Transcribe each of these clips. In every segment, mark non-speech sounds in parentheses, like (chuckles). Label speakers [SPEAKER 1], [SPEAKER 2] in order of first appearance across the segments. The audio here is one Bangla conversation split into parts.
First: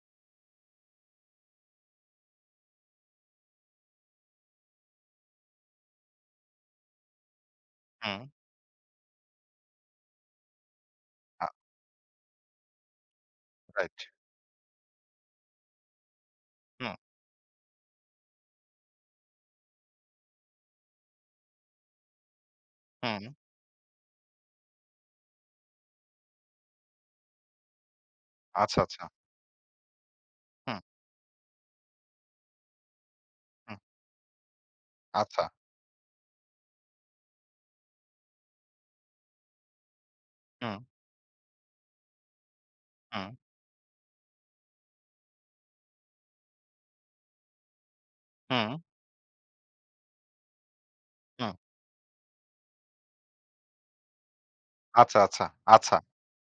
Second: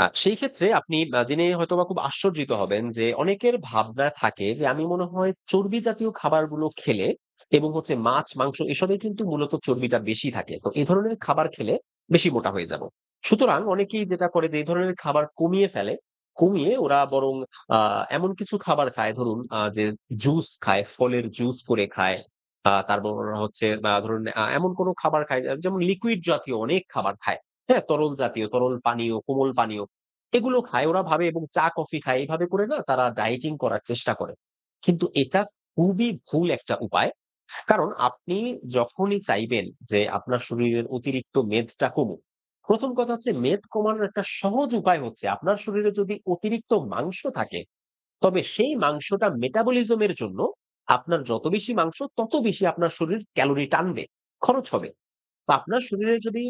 [SPEAKER 1] আ সেই ক্ষেত্রে আপনি বা জেনে হয়তোবা খুব আশ্চর্যিত হবেন। যে অনেকের ভাবনা থাকে যে আমি মনে হয় চর্বিজাতীয় খাবারগুলো খেলে, এবং হচ্ছে
[SPEAKER 2] হুম।
[SPEAKER 1] মাছ, মাংস এসবেই কিন্তু মূলত চর্বিটা বেশি থাকে। তো এ ধরনের খাবার
[SPEAKER 2] আ
[SPEAKER 1] খেলে বেশি মোটা হয়ে যাবো। সুতরাং
[SPEAKER 2] রাইট।
[SPEAKER 1] অনেকেই যেটা করে যে এই ধরনের খাবার কমিয়ে ফেলে। কমিয়ে
[SPEAKER 2] হুম।
[SPEAKER 1] ওরা বরং আ এমন কিছু খাবার খায়। ধরুন, আ যে জুস খায়, ফলের জুস করে খায়। আ তারপর
[SPEAKER 2] হুম।
[SPEAKER 1] ওরা হচ্ছে আ ধরুন, আ এমন কোনো খাবার খায় এ যেমন লিকুইড জাতীয় অনেক খাবার খায়, হ্যাঁ? তরলজাতীয়, তরল
[SPEAKER 2] আচ্ছা, আচ্ছা।
[SPEAKER 1] পানীয়, কোমল পানীয় এগুলো
[SPEAKER 2] হুম।
[SPEAKER 1] খায়। ওরা ভাবে এবং চা কফি খায়। এভাবে করে না তারা dieting
[SPEAKER 2] হুম।
[SPEAKER 1] করার চেষ্টা করে। কিন্তু এটা
[SPEAKER 2] আচ্ছা।
[SPEAKER 1] খুবই ভুল ১ টা উপায়। কারণ আপনি যখনই চাইবেন যে আপনার
[SPEAKER 2] হুম।
[SPEAKER 1] শরীরের অতিরিক্ত মেদটা কমুক, ১ম কথা হচ্ছে
[SPEAKER 2] হুম।
[SPEAKER 1] মেদ কমানোর একটা সহজ উপায় হচ্ছে, আপনার শরীরে যদি অতিরিক্ত মাংস থাকে, তবে সেই
[SPEAKER 2] হুম।
[SPEAKER 1] মাংসটা metabolism এর জন্য আপনার যত
[SPEAKER 2] হুম।
[SPEAKER 1] বেশি মাংস, তত বেশি আপনার শরীর ক্যালোরি টানবে, খরচ হবে।
[SPEAKER 2] আচ্ছা, আচ্ছা,
[SPEAKER 1] তো আপনার
[SPEAKER 2] আচ্ছা।
[SPEAKER 1] শরীরে যদি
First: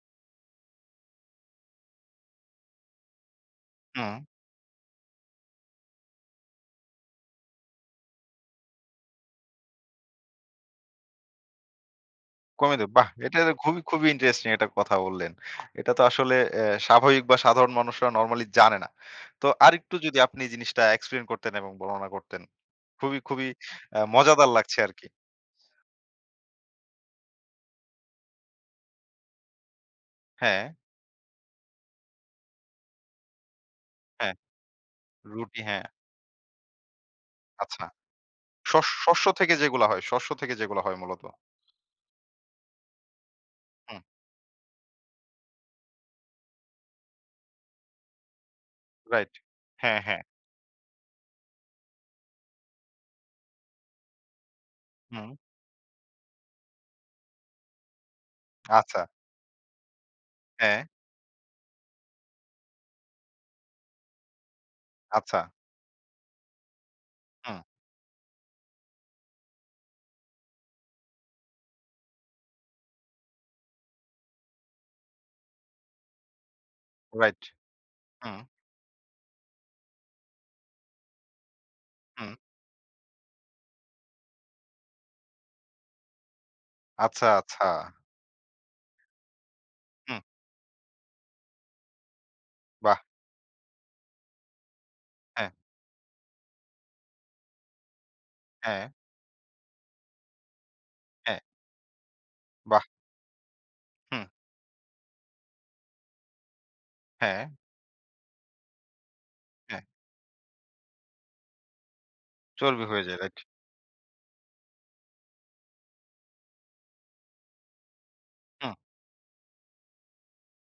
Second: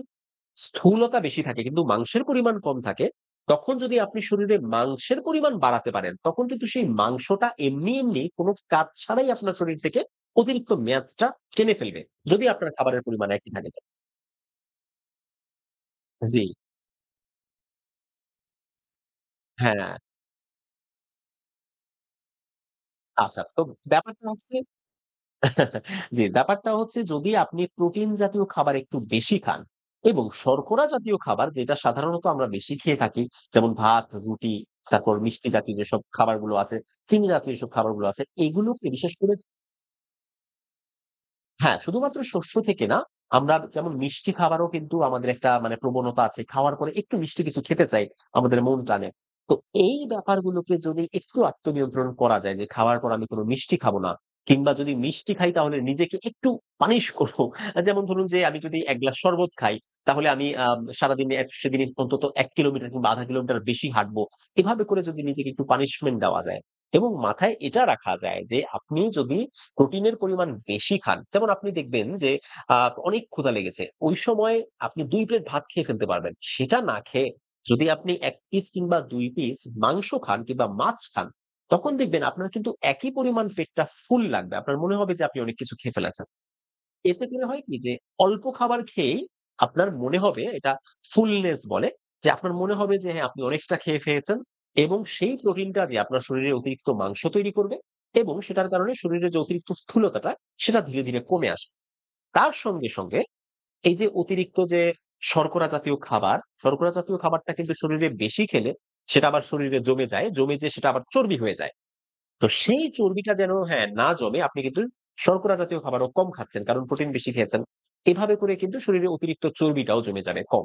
[SPEAKER 1] স্থূলতা বেশি থাকে কিন্তু মাংসের পরিমাণ কম থাকে, তখন যদি আপনি
[SPEAKER 2] হুম।
[SPEAKER 1] শরীরে মাংসের পরিমাণ বাড়াতে পারেন, তখন কিন্তু সেই মাংসটা এমনি, এমনি, কোনো কাজ ছাড়াই আপনার শরীর থেকে অতিরিক্ত মেয়াদটা টেনে ফেলবে। যদি আপনার
[SPEAKER 2] কমে দেব
[SPEAKER 1] খাবারের
[SPEAKER 2] বাহ!
[SPEAKER 1] পরিমাণ
[SPEAKER 2] এইটা
[SPEAKER 1] একই থাকে তো।
[SPEAKER 2] খুবই, খুবই ইন্টারেস্টিং একটা কথা বললেন। এটা তো আসলে
[SPEAKER 1] জি।
[SPEAKER 2] অ্যা স্বাভাবিক বা সাধারণ মানুষরা নরমালি জানে না। তো
[SPEAKER 1] হ্যাঁ।
[SPEAKER 2] আরেকটু যদি আপনি জিনিসটা explain করতেন এবং বর্ণনা করতেন। খুবই,
[SPEAKER 1] আচ্ছা,
[SPEAKER 2] খুবই
[SPEAKER 1] তো
[SPEAKER 2] আ
[SPEAKER 1] ব্যাপারটা
[SPEAKER 2] মজাদার
[SPEAKER 1] হচ্ছে
[SPEAKER 2] লাগছে আরকি।
[SPEAKER 1] (chuckles) জি, ব্যাপারটা হচ্ছে যদি আপনি প্রোটিনজাতীয় খাবার একটু বেশি খান এবং
[SPEAKER 2] হ্যাঁ।
[SPEAKER 1] শর্করাজাতীয় খাবার যেটা সাধারণত আমরা বেশি খেয়ে থাকি, যেমন ভাত,
[SPEAKER 2] হ্যাঁ,
[SPEAKER 1] রুটি, তারপর
[SPEAKER 2] রুটি
[SPEAKER 1] মিষ্টিজাতীয়
[SPEAKER 2] হ্যাঁ।
[SPEAKER 1] যেসব খাবারগুলো আছে, চিনিজাতীয় যেসব
[SPEAKER 2] আচ্ছা,
[SPEAKER 1] খাবারগুলো আছে, এগুলোকে
[SPEAKER 2] শস
[SPEAKER 1] বিশেষ
[SPEAKER 2] শস্য
[SPEAKER 1] করে
[SPEAKER 2] থেকে যেগুলা হয় শস্য থেকে যেগুলা হয় মূলত।
[SPEAKER 1] হ্যাঁ, শুধুমাত্র শস্য থেকে না। আমরা যেমন
[SPEAKER 2] হু।
[SPEAKER 1] মিষ্টি খাবারও কিন্তু আমাদের একটা মানে প্রবণতা আছে। খাওয়ার পরে একটু মিষ্টি কিছু খেতে চাই, আমাদের মন টানে।
[SPEAKER 2] রাইট
[SPEAKER 1] তো এই
[SPEAKER 2] হ্যাঁ, হ্যাঁ।
[SPEAKER 1] ব্যাপারগুলোকে যদি একটু আত্মনিয়ন্ত্রণ করা যায় যে খাওয়ার পর আমি কোনো মিষ্টি খাবো না। কিংবা যদি
[SPEAKER 2] হুম।
[SPEAKER 1] মিষ্টি খাই, তাহলে নিজেকে একটু পানিশ করব। অ্যা যেমন ধরুন যে আমি যদি ১
[SPEAKER 2] আচ্ছা।
[SPEAKER 1] গ্লাস শরবত খাই, তাহলে আমি আ
[SPEAKER 2] হ্যাঁ।
[SPEAKER 1] সারাদিনে, অ্যা সেদিনই অন্তত ১ কিলোমিটার কিংবা ১/৫ কিলোমিটার বেশি হাঁটব। এভাবে করে যদি
[SPEAKER 2] আচ্ছা।
[SPEAKER 1] নিজেকে একটু পানিশমেন্ট দেওয়া যায়, এবং মাথায়
[SPEAKER 2] হুম।
[SPEAKER 1] এটা রাখা যায় যে আপনি যদি প্রোটিনের পরিমাণ বেশি খান। যেমন আপনি দেখবেন যে আ অনেক ক্ষুধা লেগেছে। ওই সময় আপনি ২ প্লেট ভাত খেয়ে ফেলতে পারবেন। সেটা না খেয়ে
[SPEAKER 2] রাইট,
[SPEAKER 1] যদি আপনি ১
[SPEAKER 2] হুম।
[SPEAKER 1] পিস কিংবা ২ পিস মাংস খান কিংবা মাছ খান, তখন দেখবেন
[SPEAKER 2] হুম।
[SPEAKER 1] আপনার কিন্তু একই পরিমাণ পেটটা ফুল লাগবে। আপনার মনে হবে যে আপনি অনেক কিছু খেয়ে ফেলেছেন। এতে
[SPEAKER 2] আচ্ছা,
[SPEAKER 1] করে হয় কি? যে
[SPEAKER 2] আচ্ছা।
[SPEAKER 1] অল্প খাবার খেয়েই আপনার মনে
[SPEAKER 2] হুম।
[SPEAKER 1] হবে এটা fullness বলে। যে আপনার মনে হবে
[SPEAKER 2] বাহ!
[SPEAKER 1] যে হ্যাঁ আপনি অনেকটা খেয়ে ফেলেছেন। এবং সেই
[SPEAKER 2] হ্যাঁ।
[SPEAKER 1] প্রোটিনটা যেয়ে আপনার শরীরে অতিরিক্ত মাংস তৈরি করবে, এবং সেটার কারণে
[SPEAKER 2] হ্যাঁ।
[SPEAKER 1] শরীরের যে অতিরিক্ত স্থূলতাটা, সেটা ধীরে, ধীরে
[SPEAKER 2] হ্যাঁ।
[SPEAKER 1] কমে আসবে। তার
[SPEAKER 2] বাহ!
[SPEAKER 1] সঙ্গে, সঙ্গে এই যে
[SPEAKER 2] হু।
[SPEAKER 1] অতিরিক্ত যে শর্করাজাতীয় খাবার শর্করাজাতীয়
[SPEAKER 2] হ্যাঁ।
[SPEAKER 1] খাবারটা কিন্তু শরীরে বেশি খেলে, সেটা আবার শরীরে
[SPEAKER 2] হ্যাঁ।
[SPEAKER 1] জমে যায়। জমে যেয়ে সেটা আবার চর্বি হয়ে যায়। তো
[SPEAKER 2] চর্বি
[SPEAKER 1] সেই
[SPEAKER 2] হয়ে যায়
[SPEAKER 1] চর্বিটা
[SPEAKER 2] রাইট।
[SPEAKER 1] যেন হ্যাঁ, না জমে, আপনি কিন্তু শর্করাজাতীয় খাবারও কম খাচ্ছেন, কারণ প্রোটিন বেশি খেয়েছেন। এভাবে করে
[SPEAKER 2] হুম।
[SPEAKER 1] কিন্তু শরীরে অতিরিক্ত চর্বিটাও জমে যাবে কম।